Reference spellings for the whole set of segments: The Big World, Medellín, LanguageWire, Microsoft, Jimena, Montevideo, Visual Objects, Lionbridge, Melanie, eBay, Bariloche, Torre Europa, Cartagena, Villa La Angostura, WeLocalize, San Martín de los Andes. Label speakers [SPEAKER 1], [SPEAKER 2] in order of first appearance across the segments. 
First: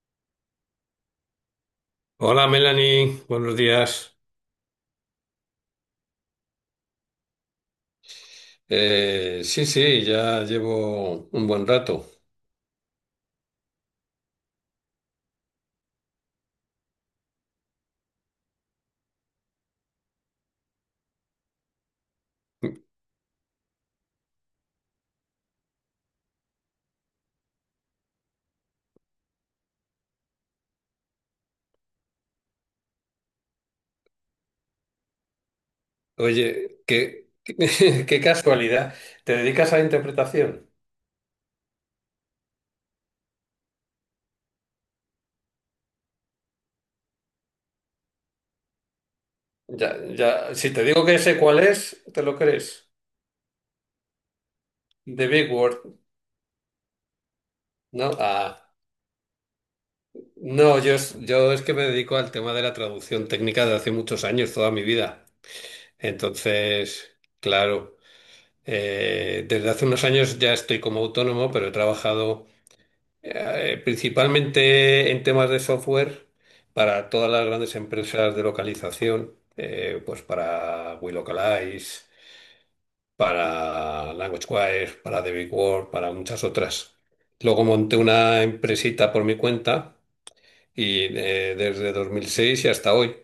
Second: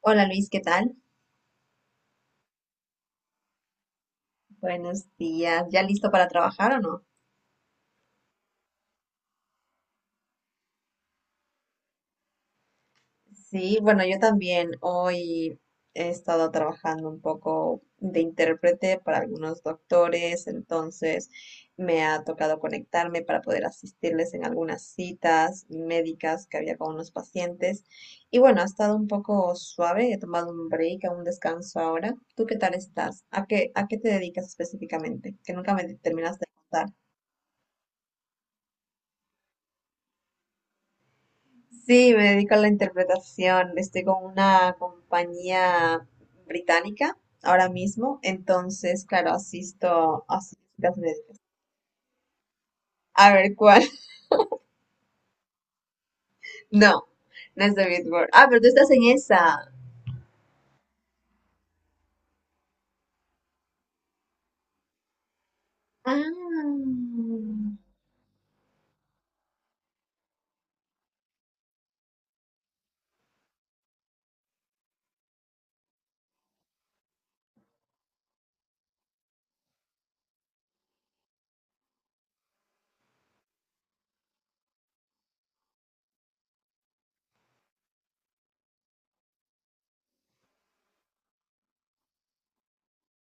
[SPEAKER 1] Hola Luis, ¿qué tal?
[SPEAKER 2] Hola Melanie, buenos días.
[SPEAKER 1] Buenos días. ¿Ya listo para trabajar o no?
[SPEAKER 2] Sí, sí, ya llevo un buen rato.
[SPEAKER 1] Sí, bueno, yo también hoy he estado trabajando un poco de intérprete para algunos doctores, entonces me ha tocado conectarme para poder asistirles en algunas citas médicas que había con unos pacientes. Y bueno, ha estado un poco suave, he tomado un break, un descanso ahora. ¿Tú qué tal estás? ¿A qué te dedicas específicamente? Que nunca me terminaste de
[SPEAKER 2] Oye,
[SPEAKER 1] contar.
[SPEAKER 2] qué casualidad. ¿Te dedicas a la interpretación?
[SPEAKER 1] Sí, me dedico a la interpretación. Estoy con una compañía británica ahora mismo, entonces, claro,
[SPEAKER 2] Ya,
[SPEAKER 1] asisto a
[SPEAKER 2] ya, si te
[SPEAKER 1] citas
[SPEAKER 2] digo que
[SPEAKER 1] médicas.
[SPEAKER 2] sé cuál es, ¿te lo crees?
[SPEAKER 1] A ver cuál.
[SPEAKER 2] The Big Word,
[SPEAKER 1] No, no es de
[SPEAKER 2] ¿no?
[SPEAKER 1] Billboard. Ah, pero
[SPEAKER 2] Ah.
[SPEAKER 1] tú estás en esa.
[SPEAKER 2] No, yo, yo es que me dedico al tema de la traducción técnica de hace muchos años, toda mi vida. Entonces,
[SPEAKER 1] Ah.
[SPEAKER 2] claro, desde hace unos años ya estoy como autónomo, pero he trabajado principalmente en temas de software para todas las grandes empresas de localización, pues para WeLocalize, para LanguageWire, para The Big World, para muchas otras. Luego monté una empresita por mi cuenta y desde 2006 y hasta hoy.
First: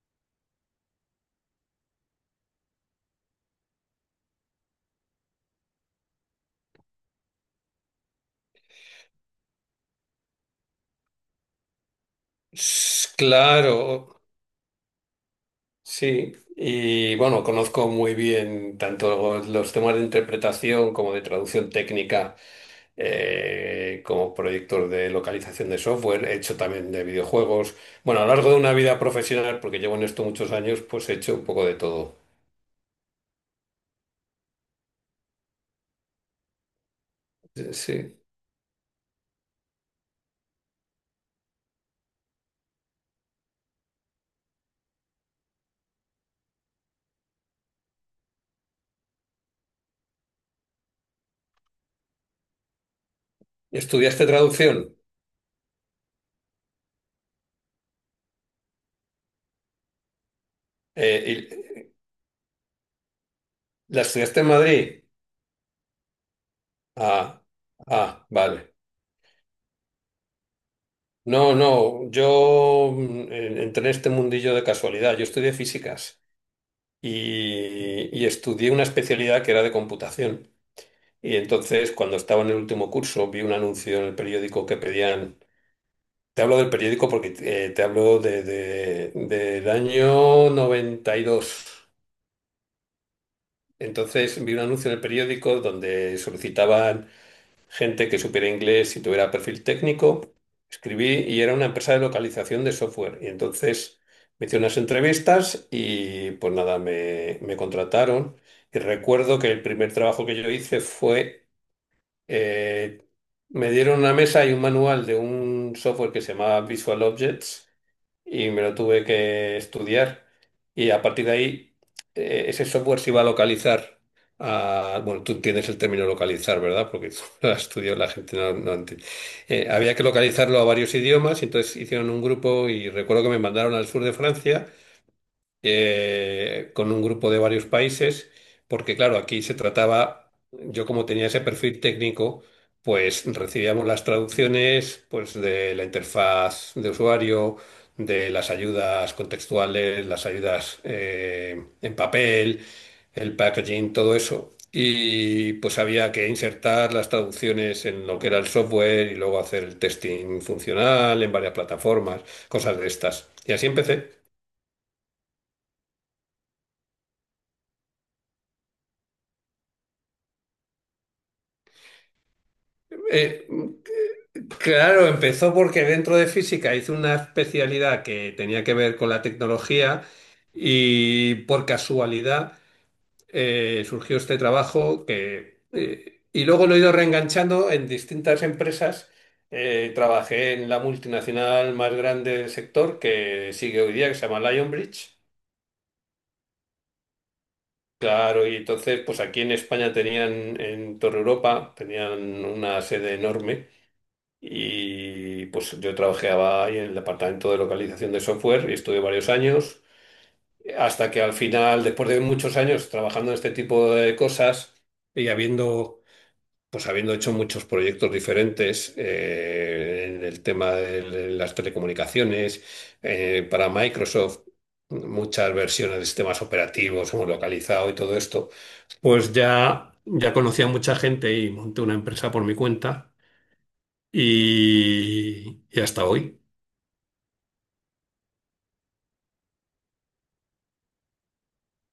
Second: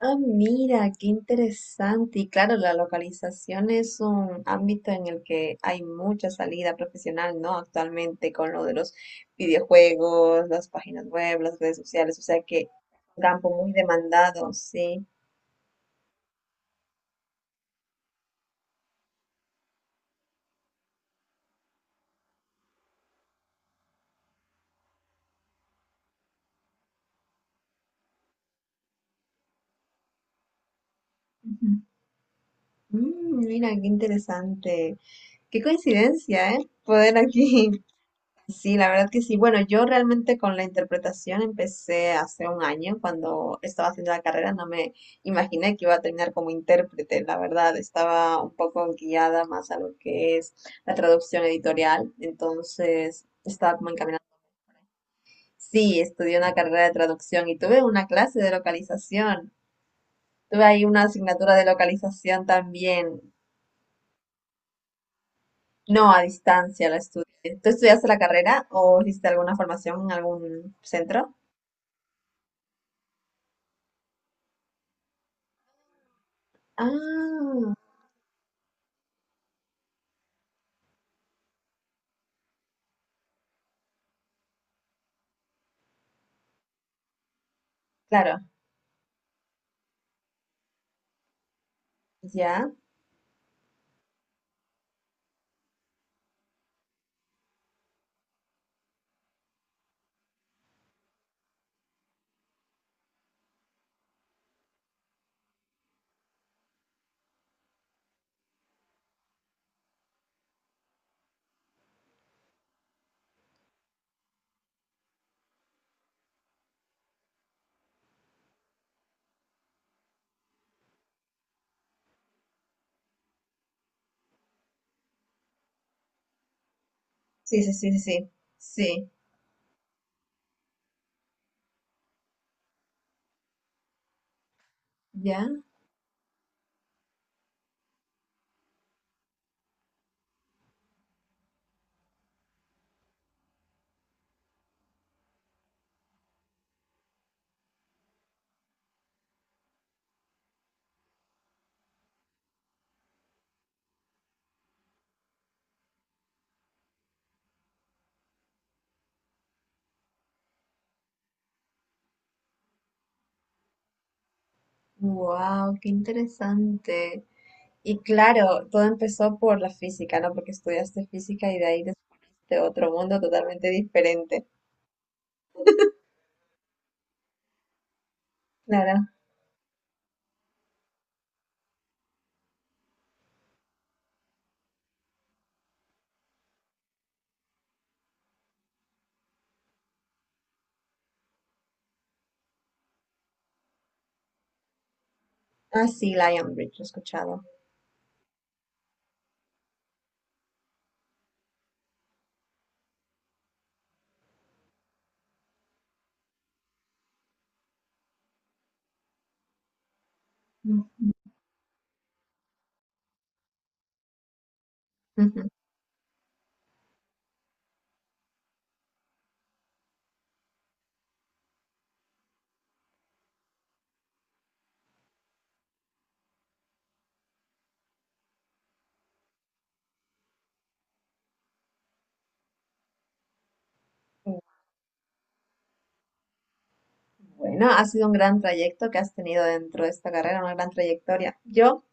[SPEAKER 1] Ah, mira, qué interesante. Y claro, la localización es un ámbito en el que hay mucha salida profesional, ¿no? Actualmente con lo de los videojuegos, las páginas web, las redes sociales, o sea que un campo muy
[SPEAKER 2] Claro,
[SPEAKER 1] demandado, sí.
[SPEAKER 2] sí. Y bueno, conozco muy bien tanto los temas de interpretación como de traducción técnica como proyectos de localización de software, he hecho también de videojuegos. Bueno, a lo largo de una vida profesional, porque llevo en esto muchos años, pues he hecho un poco de
[SPEAKER 1] Ujú.
[SPEAKER 2] todo.
[SPEAKER 1] Mm, mira, qué interesante. Qué coincidencia, ¿eh? Poder aquí.
[SPEAKER 2] Sí.
[SPEAKER 1] Sí, la verdad que sí. Bueno, yo realmente con la interpretación empecé hace un año cuando estaba haciendo la carrera. No me imaginé que iba a terminar como intérprete. La verdad, estaba un poco guiada más a lo que es la traducción editorial. Entonces, estaba como encaminada.
[SPEAKER 2] ¿Estudiaste traducción?
[SPEAKER 1] Sí, estudié una carrera de traducción y tuve una clase de localización. Tuve ahí una
[SPEAKER 2] Eh,
[SPEAKER 1] asignatura de
[SPEAKER 2] y-
[SPEAKER 1] localización también.
[SPEAKER 2] ¿La estudiaste en Madrid?
[SPEAKER 1] No, a distancia la
[SPEAKER 2] Ah,
[SPEAKER 1] estudié. ¿Tú estudiaste la
[SPEAKER 2] ah,
[SPEAKER 1] carrera
[SPEAKER 2] vale.
[SPEAKER 1] o hiciste alguna formación en algún centro?
[SPEAKER 2] No, no, yo entré en este mundillo de casualidad. Yo estudié físicas
[SPEAKER 1] Ah,
[SPEAKER 2] y estudié una especialidad que era de computación. Y entonces, cuando estaba en el último curso, vi un anuncio en el periódico que pedían. Te hablo del periódico porque te hablo
[SPEAKER 1] claro,
[SPEAKER 2] del año 92.
[SPEAKER 1] ya.
[SPEAKER 2] Entonces vi un anuncio en el periódico donde solicitaban gente que supiera inglés y tuviera perfil técnico. Escribí y era una empresa de localización de software. Y entonces me hice unas entrevistas y pues nada, me contrataron. Y recuerdo que el primer trabajo que yo hice fue, eh, me dieron una mesa y un manual de un software que se llamaba Visual Objects y me lo tuve que estudiar. Y a partir de ahí, ese software se iba a localizar. Bueno, tú entiendes el término localizar, ¿verdad? Porque tú lo
[SPEAKER 1] Sí,
[SPEAKER 2] has
[SPEAKER 1] sí, sí,
[SPEAKER 2] estudiado,
[SPEAKER 1] sí,
[SPEAKER 2] la
[SPEAKER 1] sí.
[SPEAKER 2] gente no entiende.
[SPEAKER 1] Sí,
[SPEAKER 2] Había que localizarlo a varios idiomas, y entonces hicieron un grupo y recuerdo que me mandaron al sur de Francia
[SPEAKER 1] ya.
[SPEAKER 2] con un grupo de varios países, porque claro, aquí se trataba, yo como tenía ese perfil técnico, pues recibíamos las traducciones pues de la interfaz de usuario, de las ayudas contextuales, las ayudas en papel, el packaging, todo eso. Y pues había que insertar las traducciones en lo que era el software y luego hacer el testing funcional en varias plataformas, cosas de estas. Y así empecé.
[SPEAKER 1] Wow, qué interesante. Y claro, todo empezó por la física, ¿no? Porque estudiaste física y de ahí descubriste otro mundo
[SPEAKER 2] Eh,
[SPEAKER 1] totalmente diferente.
[SPEAKER 2] claro, empezó porque dentro de física hice una especialidad que tenía que ver
[SPEAKER 1] Claro.
[SPEAKER 2] con la tecnología y por casualidad surgió este trabajo que, y luego lo he ido reenganchando en distintas empresas. Trabajé en la multinacional más grande del sector que sigue hoy día, que se llama Lionbridge.
[SPEAKER 1] Ah, sí, Lion Bridge, lo he escuchado.
[SPEAKER 2] Claro, y entonces, pues aquí en España tenían, en Torre Europa, tenían una sede enorme. Y pues yo trabajaba ahí en el departamento de localización de software y estuve varios años,
[SPEAKER 1] Ujú,
[SPEAKER 2] hasta que al final, después de muchos años trabajando en este tipo de cosas y pues habiendo hecho muchos proyectos diferentes en el tema de las telecomunicaciones, para Microsoft, muchas versiones de sistemas operativos, hemos localizado y todo esto, pues ya, ya conocía a mucha gente y monté una empresa por mi cuenta.
[SPEAKER 1] ujú.
[SPEAKER 2] Y hasta hoy.
[SPEAKER 1] Bueno, ha sido un gran trayecto que has tenido dentro de esta carrera, una gran trayectoria. Yo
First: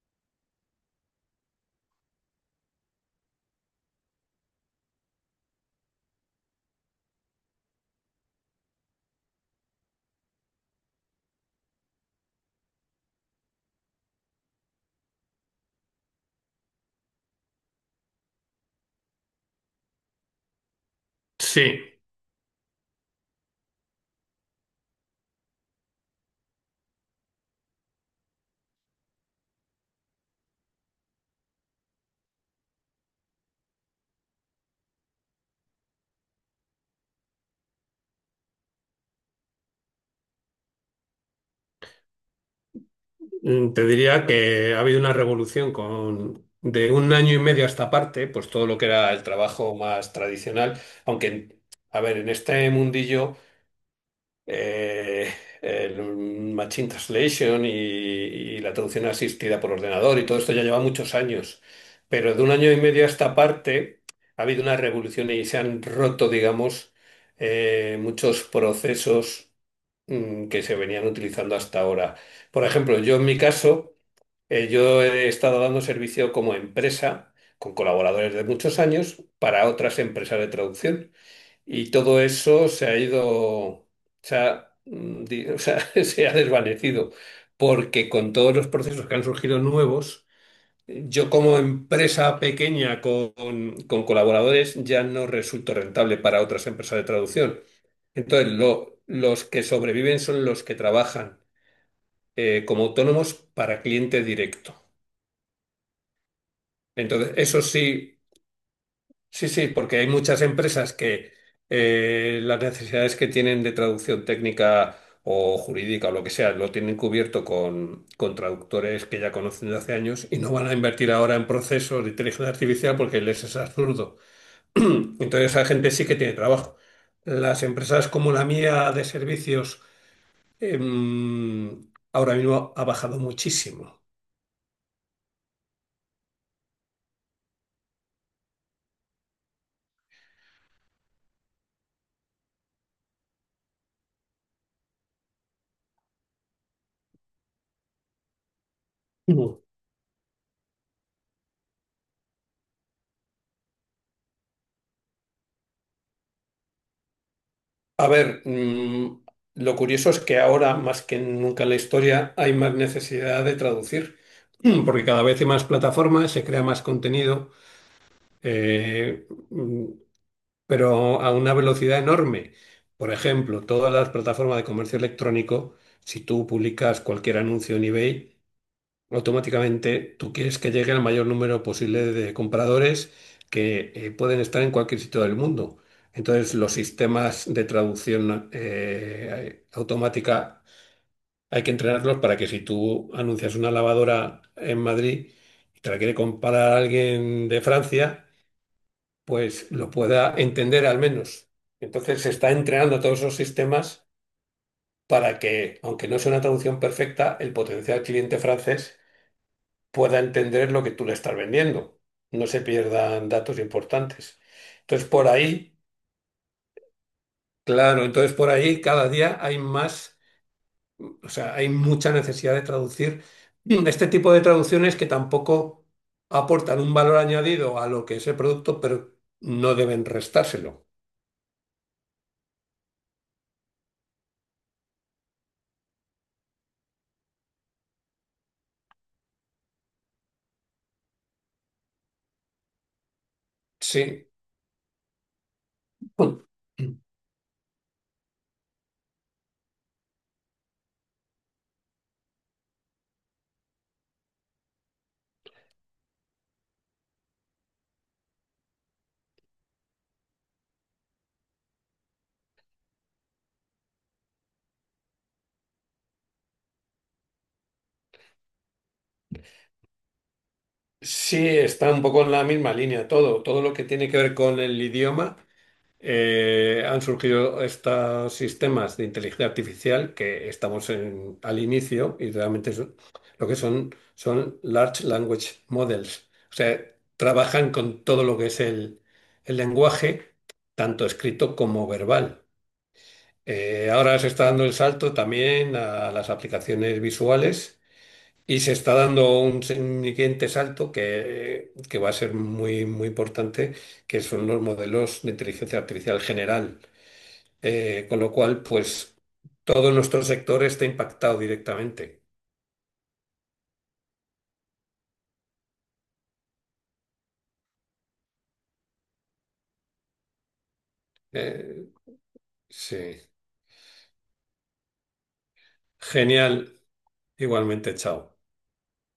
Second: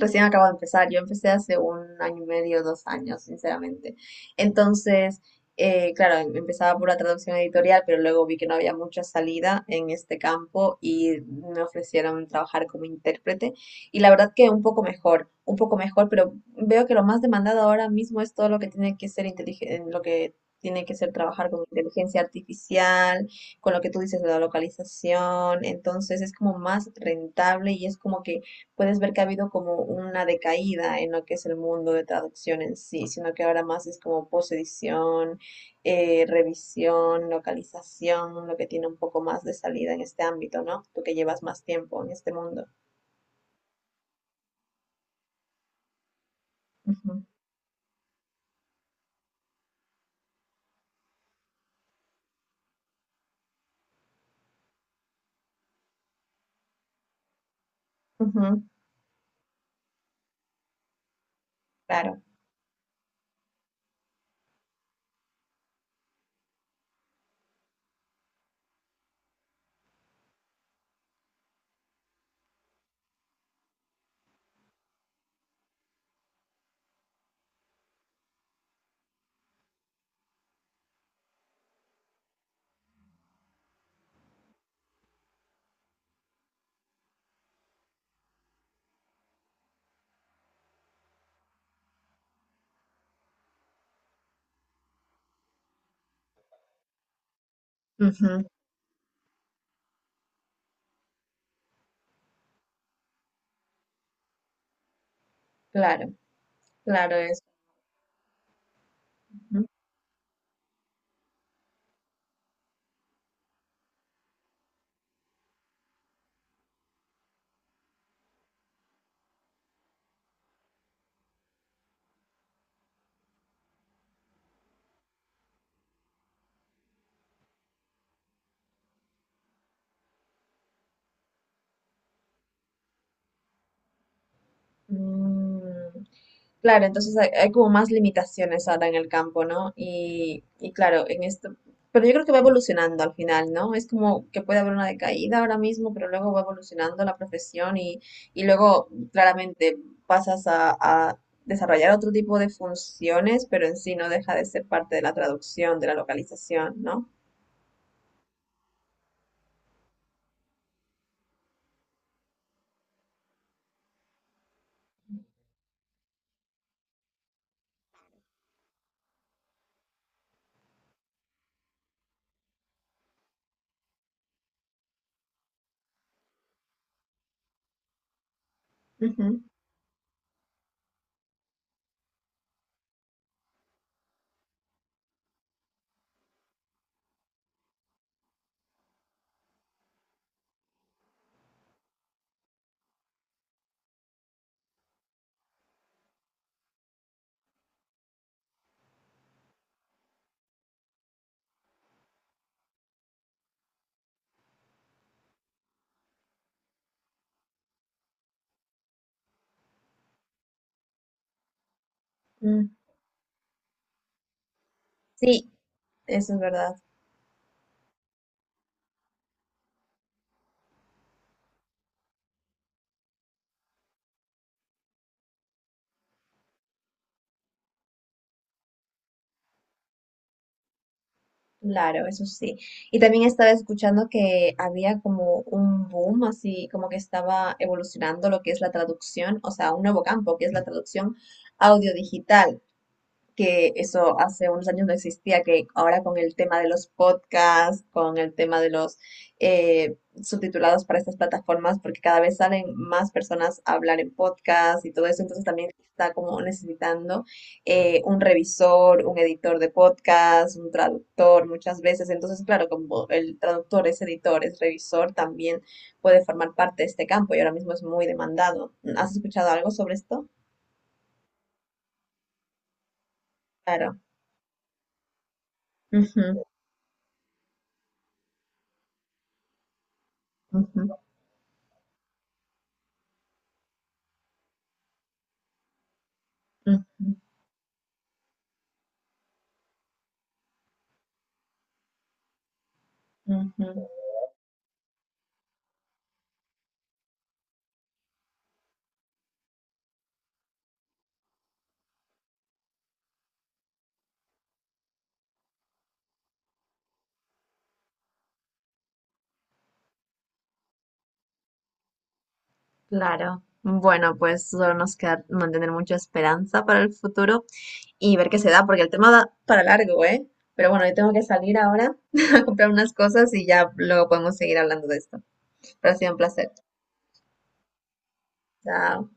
[SPEAKER 1] recién acabo de empezar. Yo empecé hace un año y medio, dos años, sinceramente. Entonces, claro, empezaba por la traducción editorial, pero luego vi que no había mucha salida en este campo y me ofrecieron trabajar como intérprete. Y la verdad que un poco mejor, pero veo que lo más demandado ahora mismo es todo lo que tiene que ser inteligente, lo que tiene que ser trabajar con
[SPEAKER 2] Sí,
[SPEAKER 1] inteligencia artificial, con lo que tú dices de la localización. Entonces, es como más rentable y es como que puedes ver que ha habido como una decaída en lo que es el mundo de traducción en sí, sino que ahora más es como posedición, revisión, localización, lo que tiene un poco más de salida en este ámbito, ¿no? Tú que llevas más tiempo en este mundo.
[SPEAKER 2] te diría que ha habido una revolución con de
[SPEAKER 1] Ujú,
[SPEAKER 2] un año y medio a esta parte, pues todo lo que era el trabajo más tradicional, aunque, a ver, en este mundillo eh, el machine translation y
[SPEAKER 1] ujú,
[SPEAKER 2] la traducción asistida por ordenador y todo esto ya lleva muchos años,
[SPEAKER 1] claro,
[SPEAKER 2] pero de un año y medio a esta parte ha habido una revolución y se han roto, digamos, muchos procesos que se venían utilizando hasta ahora. Por ejemplo, yo en mi caso, yo he estado dando servicio como empresa con colaboradores de muchos años para otras empresas de traducción y todo eso se ha ido, se ha, mm, di- o sea, se ha desvanecido porque con todos los procesos que han surgido nuevos, yo como empresa pequeña con colaboradores ya no resulto rentable para otras empresas de traducción.
[SPEAKER 1] ujú,
[SPEAKER 2] Entonces, los que sobreviven son los que trabajan como autónomos para cliente directo.
[SPEAKER 1] claro, claro,
[SPEAKER 2] Entonces,
[SPEAKER 1] eso.
[SPEAKER 2] eso sí, sí,
[SPEAKER 1] Ujú.
[SPEAKER 2] sí, porque hay muchas empresas que las necesidades que tienen de traducción técnica o jurídica o lo que sea, lo tienen cubierto con traductores que ya conocen de hace años y no van a invertir ahora en procesos de inteligencia artificial porque les es absurdo. Entonces, esa gente sí que tiene trabajo. Las empresas como la mía de servicios em, ahora mismo ha bajado muchísimo.
[SPEAKER 1] Mm, claro, entonces hay como más limitaciones ahora en el campo, ¿no? Y claro, en esto, pero yo creo que va evolucionando al final, ¿no? Es como que puede haber una decaída ahora mismo, pero luego va evolucionando la profesión y luego
[SPEAKER 2] Ujú.
[SPEAKER 1] claramente pasas a desarrollar otro tipo de funciones, pero en sí no deja de ser parte de la traducción, de la localización, ¿no?
[SPEAKER 2] A ver, lo curioso es que ahora, más que nunca en la historia, hay más necesidad de traducir, porque cada vez hay más plataformas, se crea más contenido, eh, mm, pero a una velocidad enorme. Por ejemplo, todas las plataformas de comercio electrónico, si tú publicas cualquier anuncio en eBay,
[SPEAKER 1] Ujú,
[SPEAKER 2] automáticamente tú quieres que llegue al mayor número posible de compradores que pueden estar en cualquier sitio del mundo. Entonces, los sistemas de traducción automática hay que entrenarlos para que si tú anuncias una lavadora en Madrid y te la quiere comprar alguien de Francia, pues lo pueda entender al menos. Entonces, se está entrenando todos esos sistemas para que, aunque no sea una traducción perfecta, el potencial cliente francés pueda entender lo que tú le estás vendiendo, no se
[SPEAKER 1] mm,
[SPEAKER 2] pierdan datos importantes. Entonces, por
[SPEAKER 1] sí,
[SPEAKER 2] ahí,
[SPEAKER 1] eso es verdad.
[SPEAKER 2] claro, entonces por ahí cada día hay más, o sea, hay mucha necesidad de traducir este tipo de traducciones que tampoco aportan un valor añadido a lo que es el producto, pero no deben restárselo.
[SPEAKER 1] Claro, eso sí. Y también estaba escuchando que había como un boom, así como que estaba evolucionando lo que es la traducción, o sea, un nuevo campo que es la traducción audiodigital, que eso
[SPEAKER 2] Sí.
[SPEAKER 1] hace unos años no existía, que ahora con el tema de los podcasts, con el tema de los eh, subtitulados para estas plataformas, porque cada vez salen más personas a hablar en podcast y todo eso, entonces también está como necesitando un revisor, un editor de podcast, un traductor muchas veces, entonces claro, como el traductor es editor, es revisor, también puede formar parte de este campo y ahora mismo es muy demandado. ¿Has escuchado algo sobre esto?
[SPEAKER 2] Sí, está un poco en la misma línea todo, todo lo que
[SPEAKER 1] Claro.
[SPEAKER 2] tiene que ver con el idioma
[SPEAKER 1] Ujú,
[SPEAKER 2] han surgido estos sistemas de inteligencia artificial que estamos
[SPEAKER 1] ujú,
[SPEAKER 2] al inicio y realmente lo que son son large language models. O sea,
[SPEAKER 1] ujú.
[SPEAKER 2] trabajan con todo lo que es el lenguaje, tanto escrito como verbal.
[SPEAKER 1] Ujú,
[SPEAKER 2] Ahora se está dando el salto también a las aplicaciones visuales. Y se está dando un un siguiente salto que va a ser muy importante, que son los modelos de inteligencia artificial general. Con lo cual, pues todo nuestro sector está impactado directamente.
[SPEAKER 1] claro. Bueno, pues solo nos queda mantener mucha esperanza para el futuro y ver qué se da, porque el tema da para largo, ¿eh? Pero bueno, yo tengo que salir
[SPEAKER 2] Eh,
[SPEAKER 1] ahora a comprar unas
[SPEAKER 2] sí.
[SPEAKER 1] cosas y ya luego podemos seguir hablando de esto. Pero ha sido un placer.
[SPEAKER 2] Genial. Igualmente, chao.
[SPEAKER 1] Chao.